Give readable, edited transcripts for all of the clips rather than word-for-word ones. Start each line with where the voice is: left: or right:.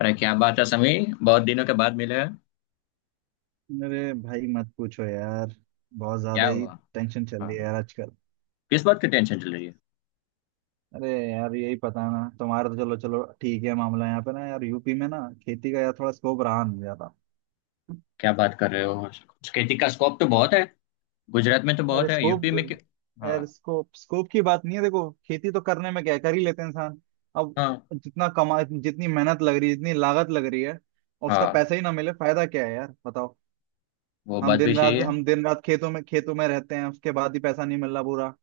left: अरे क्या बात है समीर, बहुत दिनों के बाद मिले हैं।
right: अरे भाई मत पूछो यार। बहुत
left: क्या
right: ज्यादा ही
left: हुआ?
right: टेंशन चल रही है
left: हाँ।
right: यार आजकल।
left: किस बात की टेंशन चल रही है?
right: अरे यार यही पता ना तुम्हारा। तो चलो चलो ठीक है। मामला यहाँ पे ना यार, यूपी में ना खेती का यार, थोड़ा स्कोप रहा नहीं ज्यादा।
left: क्या बात कर रहे हो? खेती का स्कोप तो बहुत है। गुजरात में तो
right: अरे
left: बहुत है, यूपी
right: स्कोप!
left: में क्यों? हाँ।
right: यार, स्कोप स्कोप की बात नहीं है, देखो खेती तो करने में क्या कर ही लेते हैं इंसान। अब
left: हाँ।
right: जितना कमा, जितनी मेहनत लग रही है, जितनी लागत लग रही है, और उसका
left: हाँ,
right: पैसा ही ना मिले, फायदा क्या है यार? बताओ।
left: वो
right: हम
left: बात भी
right: दिन
left: सही
right: रात
left: है।
right: हम दिन रात खेतों में रहते हैं, उसके बाद ही पैसा नहीं मिल रहा पूरा।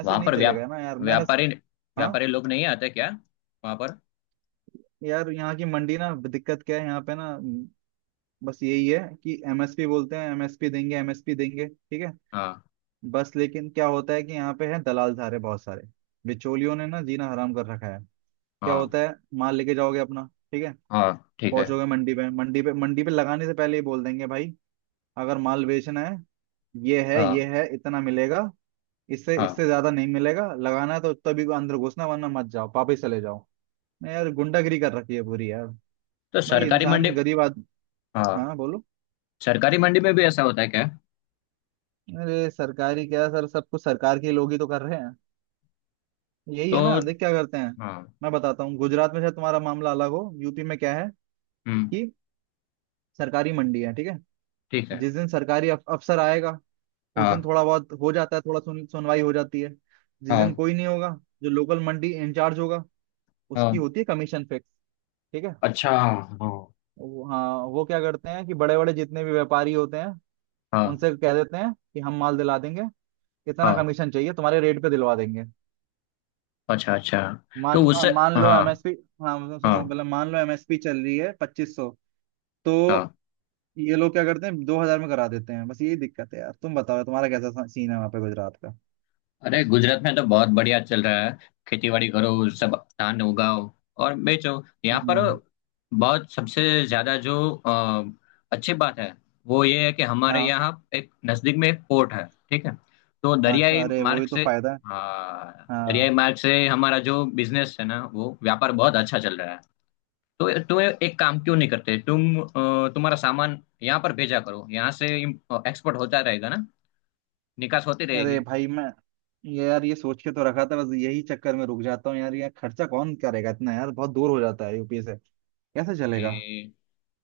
right: ऐसे
left: वहां
right: नहीं
left: पर
right: चलेगा ना यार, मेहनत।
left: व्यापारी
right: हाँ।
left: व्यापारी लोग नहीं आते क्या वहां पर?
right: यार यहाँ की मंडी ना, दिक्कत क्या है यहाँ पे ना, बस यही है कि एमएसपी बोलते हैं, एमएसपी देंगे, एमएसपी देंगे ठीक है।
left: हाँ।
right: बस लेकिन क्या होता है कि यहाँ पे है दलाल सारे, बहुत सारे बिचौलियों ने ना जीना हराम कर रखा है। क्या
left: हाँ।
right: होता है, माल लेके जाओगे अपना, ठीक है,
left: हाँ ठीक है।
right: पहुंचोगे मंडी पे। मंडी पे लगाने से पहले ही बोल देंगे, भाई अगर माल बेचना है, ये है।
left: हाँ।
right: इतना मिलेगा। इससे
left: हाँ।
right: इससे ज्यादा नहीं मिलेगा, लगाना है तो तभी अंदर घुसना, वरना मत जाओ, वापस चले जाओ। नहीं यार, गुंडागिरी कर रखी है पूरी यार।
left: तो
right: भाई
left: सरकारी मंडी,
right: इंसान गरीब आदमी।
left: हाँ,
right: हाँ, बोलो।
left: सरकारी मंडी में भी ऐसा होता है क्या?
right: अरे सरकारी क्या सर, सब कुछ सरकार के लोग ही तो कर रहे हैं। यही
left: तो
right: है ना, देख क्या करते हैं।
left: हाँ।
right: मैं बताता हूँ, गुजरात में शायद तुम्हारा मामला अलग हो, यूपी में क्या है
left: हम्म
right: कि सरकारी मंडी है ठीक है।
left: ठीक है।
right: जिस दिन सरकारी अफसर आएगा, उस दिन
left: हाँ।
right: थोड़ा बहुत हो जाता है, थोड़ा सुनवाई हो जाती है। जिस दिन
left: हाँ।
right: कोई नहीं होगा, जो लोकल मंडी इंचार्ज होगा, उसकी
left: हाँ,
right: होती है कमीशन फिक्स ठीक है।
left: अच्छा हाँ।
right: हाँ, वो क्या करते हैं कि बड़े बड़े जितने भी व्यापारी होते हैं,
left: हाँ।
right: उनसे कह देते हैं कि हम माल दिला देंगे, इतना
left: हाँ,
right: कमीशन चाहिए, तुम्हारे रेट पे दिलवा देंगे।
left: अच्छा अच्छा। तो
right: मान
left: उससे
right: मान लो
left: हाँ।
right: एमएसपी। हाँ सुनो,
left: हाँ।
right: पहले मान लो एमएसपी चल रही है 2500, तो
left: हाँ।
right: ये लोग क्या करते हैं 2000 में करा देते हैं। बस यही दिक्कत है यार। तुम बताओ, तुम्हारा कैसा सीन है वहाँ पे गुजरात का?
left: अरे गुजरात में तो बहुत बढ़िया चल रहा है। खेती बाड़ी करो सब, धान उगाओ और बेचो यहाँ पर।
right: हम्म,
left: बहुत सबसे ज्यादा जो अ, अच्छी बात है वो ये है कि हमारे
right: हाँ।
left: यहाँ एक नजदीक में एक पोर्ट है, ठीक है? तो
right: अच्छा,
left: दरियाई
right: अरे
left: मार्ग
right: वही तो
left: से
right: फायदा है।
left: हाँ, दरियाई
right: हाँ।
left: मार्ग से हमारा जो बिजनेस है ना, वो व्यापार बहुत अच्छा चल रहा है। तो तुम एक काम क्यों नहीं करते, तुम तुम्हारा सामान यहाँ पर भेजा करो। यहाँ से एक्सपोर्ट होता रहेगा ना, निकास होती
right: अरे
left: रहेगी।
right: भाई मैं, ये सोच के तो रखा था, बस यही चक्कर में रुक जाता हूँ यार। ये खर्चा कौन करेगा इतना यार, बहुत दूर हो जाता है यूपी से, कैसे चलेगा?
left: अरे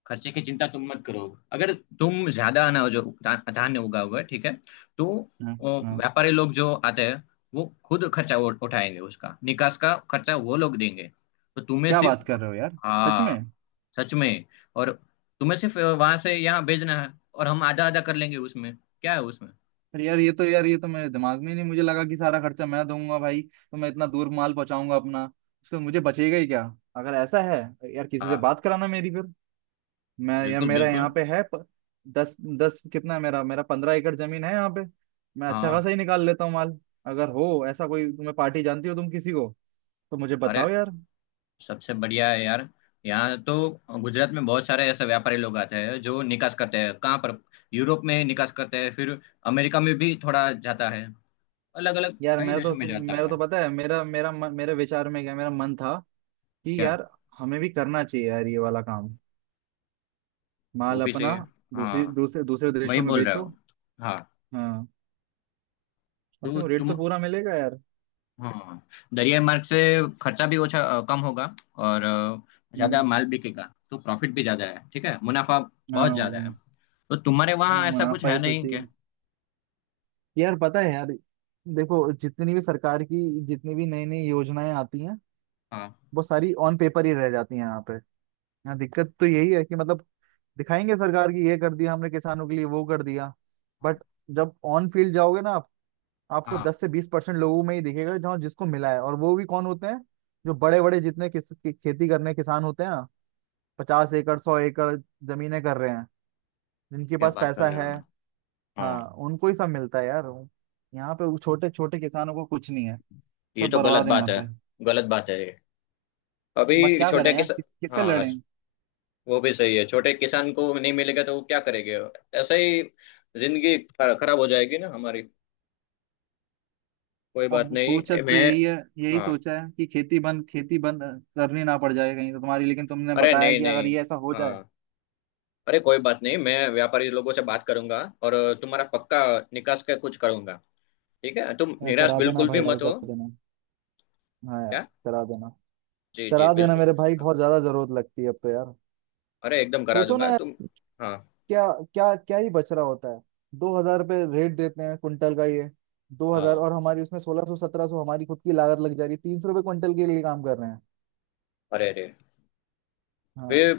left: खर्चे की चिंता तुम मत करो। अगर तुम ज्यादा अनाज जो धान्य उगा हुआ है, ठीक है, तो
right: हम्म हम्म
left: व्यापारी लोग जो आते हैं वो खुद खर्चा उठाएंगे। उसका निकास का खर्चा वो लोग देंगे। तो तुम्हें
right: क्या बात
left: सिर्फ
right: कर रहे हो यार, सच में?
left: हाँ, सच में। और तुम्हें सिर्फ वहां से यहाँ भेजना है, और हम आधा आधा कर लेंगे उसमें। क्या है उसमें?
right: अरे यार, ये तो मेरे दिमाग में ही नहीं, मुझे लगा कि सारा खर्चा मैं दूंगा भाई, तो मैं इतना दूर माल पहुंचाऊंगा अपना, उसका मुझे बचेगा ही क्या? अगर ऐसा है यार, किसी से
left: हाँ,
right: बात कराना मेरी फिर। मैं या
left: बिल्कुल
right: मेरा यहाँ
left: बिल्कुल।
right: पे है दस दस कितना है मेरा मेरा 15 एकड़ जमीन है यहाँ पे, मैं अच्छा
left: हाँ।
right: खासा ही निकाल लेता हूँ माल। अगर हो ऐसा कोई, तुम्हें पार्टी जानती हो तुम किसी को, तो मुझे बताओ
left: अरे
right: यार।
left: सबसे बढ़िया है यार यहाँ तो। गुजरात में बहुत सारे ऐसे व्यापारी लोग आते हैं जो निकास करते हैं। कहाँ पर? यूरोप में निकास करते हैं, फिर अमेरिका में भी थोड़ा जाता है। अलग अलग
right: यार
left: कई
right: मेरा तो
left: देशों में
right: तुम
left: जाता
right: मेरा तो
left: है।
right: पता है, मेरा मेरा मन- मेरे विचार में क्या, मेरा मन था कि
left: क्या?
right: यार हमें भी करना चाहिए यार, ये वाला काम।
left: वो
right: माल
left: भी सही
right: अपना
left: है।
right: दूसरी
left: हाँ,
right: दूसरे दूसरे
left: वही
right: देशों में
left: बोल रहे
right: बेचो।
left: हो। हाँ।
right: हाँ। कम से
left: तो
right: कम रेट
left: तुम
right: तो पूरा मिलेगा यार।
left: हाँ, दरियाई मार्ग से खर्चा भी कम होगा। और ज्यादा
right: हम्म,
left: माल बिकेगा तो प्रॉफिट भी ज्यादा है, ठीक है, मुनाफा बहुत
right: हाँ।
left: ज्यादा है। तो तुम्हारे
right: वो
left: वहाँ ऐसा कुछ
right: मुनाफा
left: है
right: ही तो
left: नहीं
right: चाहिए
left: क्या?
right: यार। पता है यार, देखो जितनी भी सरकार की, जितनी भी नई नई योजनाएं आती हैं,
left: हाँ।
right: वो सारी ऑन पेपर ही रह जाती हैं यहाँ पे। यहाँ दिक्कत तो यही है कि मतलब दिखाएंगे सरकार की, ये कर दिया हमने किसानों के लिए, वो कर दिया। बट
left: हाँ।
right: जब ऑन फील्ड जाओगे ना आप, आपको
left: हाँ।
right: 10 से 20% लोगों में ही दिखेगा, जहाँ जिसको मिला है, और वो भी कौन होते हैं? जो बड़े बड़े जितने खेती करने किसान होते हैं, 50 एकड़ 100 एकड़ जमीनें कर रहे हैं, जिनके
left: क्या
right: पास
left: बात कर
right: पैसा
left: रहे हो
right: है।
left: आप? हाँ।
right: हाँ। उनको ही सब मिलता है यार। यहाँ पे वो छोटे छोटे किसानों को कुछ नहीं है,
left: ये
right: सब
left: तो गलत
right: बर्बाद है यहाँ
left: बात है।
right: पे।
left: गलत बात है ये।
right: बट
left: अभी
right: क्या
left: छोटे
right: करें यार,
left: किसान
right: किससे
left: हाँ,
right: लड़ें?
left: वो भी सही है। छोटे किसान को नहीं मिलेगा तो वो क्या करेंगे? ऐसे ही जिंदगी खराब हो जाएगी ना हमारी। कोई बात
right: अब सोचा
left: नहीं
right: तो
left: मैं,
right: यही
left: हाँ।
right: सोचा है कि खेती बंद, खेती बंद करनी ना पड़ जाए कहीं, तो तुम्हारी लेकिन तुमने
left: अरे
right: बताया
left: नहीं
right: कि अगर
left: नहीं।
right: ये ऐसा हो जाए,
left: हाँ। अरे कोई बात नहीं, मैं व्यापारी लोगों से बात करूंगा, और तुम्हारा पक्का निकास का कुछ करूंगा। ठीक है? तुम
right: यार
left: निराश
right: करा देना
left: बिल्कुल भी
right: भाई, यार
left: मत
right: कर
left: हो।
right: देना। हाँ यार,
left: क्या?
right: करा देना।
left: जी जी
right: करा देना
left: बिल्कुल।
right: मेरे भाई, बहुत ज्यादा जरूरत लगती है अब तो यार।
left: अरे एकदम करा
right: सोचो ना
left: दूंगा
right: यार,
left: तुम। हाँ।
right: क्या क्या क्या ही बच रहा होता है? 2000 रुपये रेट देते हैं क्विंटल का ये, दो हजार,
left: हाँ।
right: और हमारी उसमें 1600 1700 हमारी खुद की लागत लग जा रही है, 300 रुपये क्विंटल के लिए काम कर रहे हैं।
left: अरे अरे, वे
right: हाँ।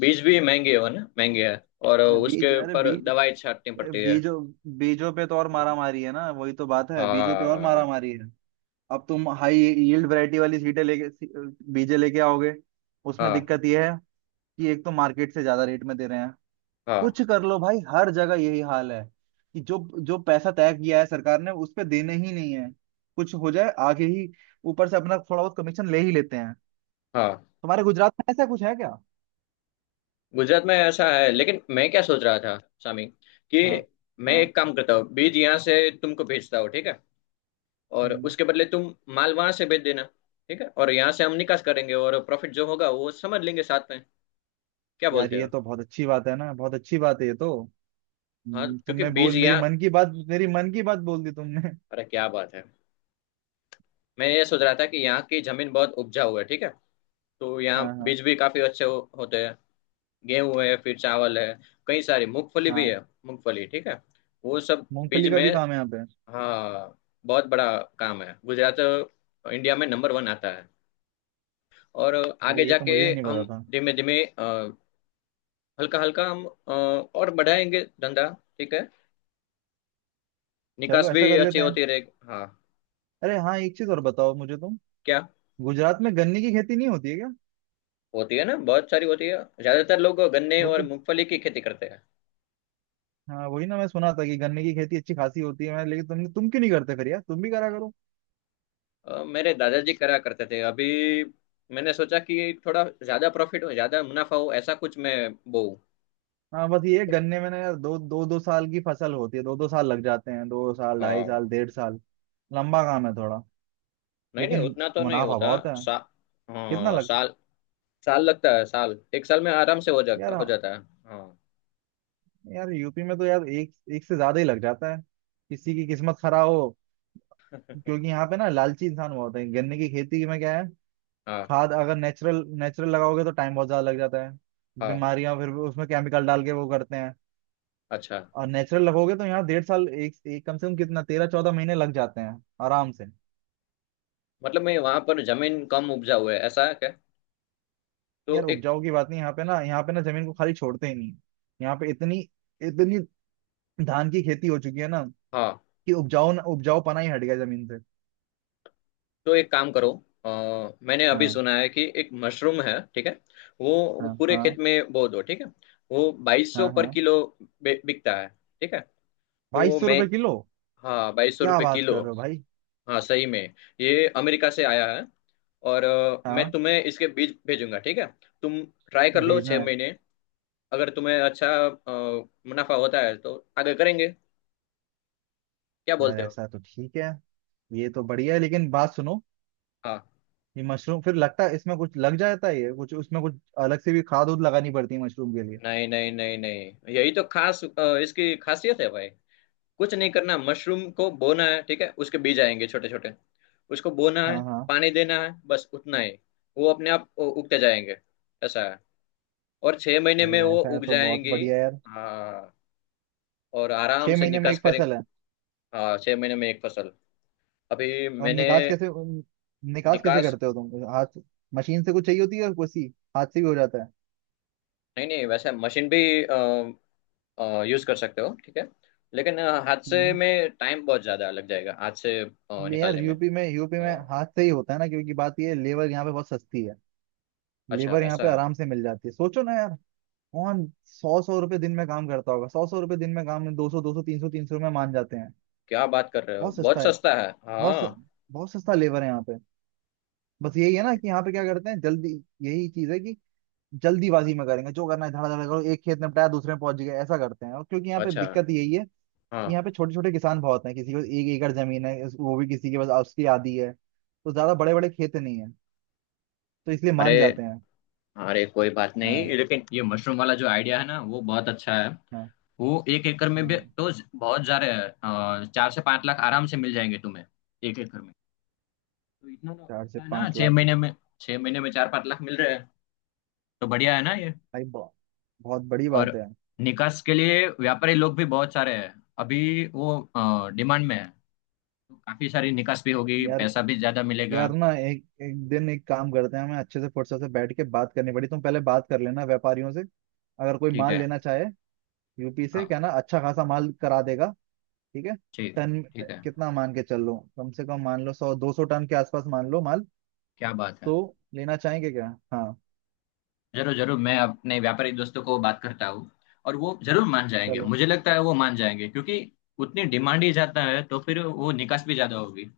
left: बीज भी महंगे हो ना, महंगे है। और
right: ना, बीज
left: उसके
right: अरे
left: पर
right: बीज
left: दवाई छाटनी पड़ती है।
right: बीजों बीजों पे तो और मारा मारी है ना, वही तो बात है, बीजों पे और मारा
left: हाँ।
right: मारी है। अब तुम हाई यील्ड वैरायटी वाली सीटें लेके बीजे लेके आओगे, उसमें
left: हाँ।
right: दिक्कत ये है कि एक तो मार्केट से ज्यादा रेट में दे रहे हैं।
left: हाँ।
right: कुछ कर लो भाई, हर जगह यही हाल है कि जो, पैसा तय किया है सरकार ने, उस पे देने ही नहीं है, कुछ हो जाए आगे ही, ऊपर से अपना थोड़ा बहुत कमीशन ले ही लेते हैं।
left: हाँ
right: तुम्हारे गुजरात में ऐसा कुछ है क्या?
left: गुजरात में ऐसा है, लेकिन मैं क्या सोच रहा था सामी, कि
right: हाँ।
left: मैं
right: हाँ।
left: एक काम करता हूँ, बीज यहाँ से तुमको भेजता हूँ, ठीक है? और
right: हम्म,
left: उसके बदले तुम माल वहां से भेज देना। ठीक है, और यहाँ से हम निकास करेंगे, और प्रॉफिट जो होगा वो समझ लेंगे साथ में। क्या
right: यार
left: बोलते
right: ये
left: हो?
right: तो बहुत अच्छी बात है ना, बहुत अच्छी बात है ये तो।
left: हाँ क्योंकि
right: तुमने
left: बीज
right: बोल, मेरी
left: यहाँ
right: मन की बात, मेरी मन की बात बोल दी तुमने।
left: अरे क्या बात है। मैं ये सोच रहा था कि यहाँ की जमीन बहुत उपजाऊ है, ठीक है, तो
right: हाँ।
left: यहाँ
right: हाँ।
left: बीज भी काफी अच्छे होते हैं। गेहूं है, फिर चावल है, कई सारी मूंगफली भी है।
right: हाँ।
left: मूंगफली ठीक है, वो सब बीज
right: मूंगफली का
left: में
right: भी काम है यहाँ पे।
left: हाँ बहुत बड़ा काम है। गुजरात इंडिया में नंबर वन आता है। और आगे
right: अरे ये तो
left: जाके
right: मुझे ही नहीं
left: हम
right: पता था।
left: धीमे धीमे हल्का हल्का हम और बढ़ाएंगे धंधा, ठीक है? निकास
right: चलो ऐसा
left: भी
right: कर
left: अच्छी
right: लेते हैं।
left: होती रहेगी हाँ।
right: अरे हाँ, एक चीज और बताओ मुझे तुम,
left: क्या?
right: गुजरात में गन्ने की खेती नहीं होती है क्या?
left: होती है ना, बहुत सारी होती है। ज्यादातर लोग गन्ने और
right: होती।
left: मूंगफली की खेती करते हैं।
right: हाँ वही ना, मैं सुना था कि गन्ने की खेती अच्छी खासी होती है मैं, लेकिन तुम क्यों नहीं करते फिर यार, तुम भी करा करो।
left: मेरे दादाजी करा करते थे। अभी मैंने सोचा कि थोड़ा ज्यादा प्रॉफिट हो, ज्यादा मुनाफा हो, ऐसा कुछ मैं बोऊं।
right: हाँ बस ये है, गन्ने में ना यार दो दो दो साल की फसल होती है, दो दो साल लग जाते हैं, दो साल, ढाई
left: हाँ
right: साल, डेढ़ साल, लंबा काम है थोड़ा,
left: नहीं नहीं,
right: लेकिन
left: उतना तो नहीं
right: मुनाफा
left: होता।
right: बहुत है।
left: सा,
right: कितना
left: हाँ
right: लग।
left: साल, साल लगता है साल। एक साल में आराम से हो जाता,
right: यार,
left: हो
right: हाँ,
left: जाता है। हाँ।
right: यार यूपी में तो यार, एक एक से ज्यादा ही लग जाता है, किसी की किस्मत खराब हो। क्योंकि यहाँ पे ना लालची इंसान बहुत है। गन्ने की खेती में क्या है,
left: हाँ।
right: खाद अगर नेचुरल, नेचुरल लगाओगे तो टाइम बहुत ज्यादा लग जाता है,
left: हाँ।
right: बीमारियां फिर उसमें केमिकल डाल के वो करते हैं।
left: अच्छा
right: और नेचुरल लगोगे तो यहाँ डेढ़ साल, एक कम से कम कितना, 13 14 महीने लग जाते हैं आराम से।
left: मतलब मैं, वहां पर जमीन कम उपजाऊ है ऐसा है क्या? तो
right: यार
left: एक
right: उपजाऊ की बात नहीं, यहाँ पे ना, यहाँ पे ना जमीन को खाली छोड़ते ही नहीं, यहाँ पे इतनी, इतनी धान की खेती हो चुकी है ना
left: हाँ,
right: कि उपजाऊ, उपजाऊ पना ही हट गया जमीन से।
left: तो एक काम करो। अ, मैंने अभी
right: हाँ।
left: सुना है कि एक मशरूम है, ठीक है? वो
right: हाँ।
left: पूरे खेत
right: हाँ।
left: में बो दो, ठीक है? वो 2200
right: हाँ।
left: पर
right: हाँ।
left: किलो बिकता है, ठीक है,
right: बाईस
left: तो
right: सौ
left: मैं
right: रुपए किलो
left: हाँ। 2200
right: क्या
left: रुपये
right: बात
left: किलो,
right: कर रहे हो भाई!
left: हाँ सही में। ये अमेरिका से आया है। और मैं
right: हाँ।
left: तुम्हें इसके बीज भेजूंगा, ठीक है? तुम ट्राई कर लो
right: भेजना
left: छः
right: है।
left: महीने अगर तुम्हें अच्छा मुनाफा होता है तो आगे करेंगे, क्या
right: यार
left: बोलते हो?
right: ऐसा तो ठीक है, ये तो बढ़िया है, लेकिन बात सुनो,
left: हाँ
right: ये मशरूम फिर लगता है इसमें कुछ लग जाता है, ये कुछ उसमें कुछ अलग से भी खाद उद लगानी पड़ती है मशरूम के लिए।
left: नहीं नहीं नहीं नहीं, यही तो खास इसकी खासियत है भाई। कुछ नहीं करना, मशरूम को बोना है, ठीक है? उसके बीज आएंगे छोटे छोटे, उसको बोना है,
right: हाँ। हाँ।
left: पानी देना है, बस उतना ही। वो अपने आप उगते जाएंगे। ऐसा है। और 6 महीने में
right: अगर
left: वो
right: ऐसा है
left: उग
right: तो बहुत
left: जाएंगे।
right: बढ़िया यार।
left: हाँ और आराम
right: छह
left: से
right: महीने में
left: निकास
right: एक
left: करेंगे।
right: फसल है?
left: हाँ 6 महीने में एक फसल। अभी
right: और
left: मैंने
right: निकास कैसे, निकास कैसे
left: निकास
right: करते हो तुम? हाथ मशीन से कुछ चाहिए होती है या कुछ ही हाथ से भी हो जाता है?
left: नहीं नहीं, वैसे मशीन भी यूज कर सकते हो, ठीक है, लेकिन हाथ से
right: हम्म
left: में टाइम बहुत ज्यादा लग जाएगा, हाथ से
right: ले यार
left: निकालने में।
right: यूपी में, यूपी में
left: अ,
right: हाथ से ही होता है ना, क्योंकि बात ये है, लेबर यहाँ पे बहुत सस्ती है,
left: अच्छा
right: लेबर यहाँ
left: ऐसा
right: पे
left: है।
right: आराम से मिल जाती है। सोचो ना यार, कौन सौ सौ रुपए दिन में काम करता होगा? सौ सौ रुपए दिन में काम में, दो सौ तीन सौ तीन सौ में मान जाते हैं।
left: क्या बात कर रहे हो,
right: बहुत सस्ता
left: बहुत
right: है,
left: सस्ता है।
right: बहुत स-
left: हाँ
right: बहुत सस्ता लेबर है यहाँ पे। बस यही है ना कि यहाँ पे क्या करते हैं जल्दी, यही चीज है कि जल्दीबाजी में करेंगे जो करना है, धड़ाधड़ करो, एक खेत निपटाया दूसरे में पहुंच गए, ऐसा करते हैं। और क्योंकि यहाँ पे
left: अच्छा।
right: दिक्कत यही है कि
left: हाँ।
right: यहाँ पे छोटे छोटे किसान बहुत हैं, किसी के पास एक एकड़ जमीन है वो भी किसी के पास उसकी आधी है, तो ज्यादा बड़े बड़े खेत नहीं है, तो इसलिए मान
left: अरे
right: जाते हैं।
left: अरे कोई बात
right: हाँ।
left: नहीं, लेकिन ये मशरूम वाला जो आइडिया है ना वो बहुत अच्छा है।
right: हाँ।
left: वो 1 एकड़ में भी
right: हाँ।
left: तो बहुत जा रहे हैं, 4 से 5 लाख आराम से मिल जाएंगे तुम्हें, 1 एकड़ में। तो इतना तो
right: चार से
left: अच्छा है ना
right: पांच
left: छह
right: लाख के!
left: महीने में? छह महीने में 4-5 लाख मिल रहे हैं तो बढ़िया है ना ये।
right: भाई बहुत, बहुत बड़ी बात
left: और
right: है।
left: निकास के लिए व्यापारी लोग भी बहुत सारे हैं अभी। वो डिमांड में है तो काफी सारी निकास भी होगी,
right: यार,
left: पैसा भी ज्यादा मिलेगा।
right: यार ना, एक एक दिन एक काम करते हैं, हमें अच्छे से फुर्सत से बैठ के बात करनी पड़ी, तुम पहले बात कर लेना व्यापारियों से, अगर कोई
left: ठीक
right: माल
left: है।
right: लेना चाहे यूपी से,
left: हाँ,
right: कहना अच्छा खासा माल करा देगा ठीक है।
left: ठीक।
right: टन,
left: ठीक है।
right: कितना मान के चल लो, कम से कम मान लो 100 200 टन के आसपास, मान लो माल
left: क्या बात है।
right: तो लेना चाहेंगे क्या? हाँ।
left: जरूर जरूर, मैं अपने व्यापारी दोस्तों को बात करता हूँ, और वो जरूर मान जाएंगे।
right: चलो।
left: मुझे लगता है वो मान जाएंगे, क्योंकि उतनी डिमांड ही ज्यादा है तो फिर वो निकास भी ज्यादा होगी।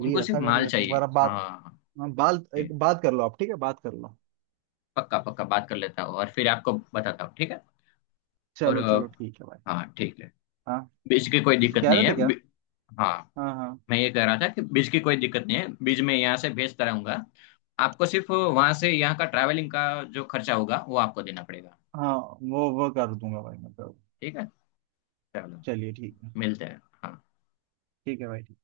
left: उनको सिर्फ
right: ऐसा कर
left: माल
right: लेते हैं एक बार,
left: चाहिए।
right: अब बात।
left: हाँ
right: हाँ, बाल, एक
left: ठीक।
right: बात कर लो आप ठीक है, बात कर लो।
left: पक्का पक्का बात कर लेता हूँ और फिर आपको बताता हूँ, ठीक है? और
right: चलो, चलो ठीक है भाई।
left: हाँ ठीक है।
right: हाँ।
left: बीज की कोई
right: तो जो
left: दिक्कत
right: कह
left: नहीं
right: रहे थे,
left: है
right: क्या?
left: हाँ।
right: हाँ। हाँ।
left: मैं ये कह रहा था कि बीज की कोई दिक्कत नहीं है, बीज मैं यहाँ से भेजता रहूंगा। आपको सिर्फ वहां से यहाँ का ट्रैवलिंग का जो खर्चा होगा वो आपको देना पड़ेगा।
right: हाँ। वो कर दूंगा भाई मैं कर।
left: ठीक है। चलो
right: चलिए ठीक है।
left: मिलते हैं, हाँ।
right: ठीक है भाई।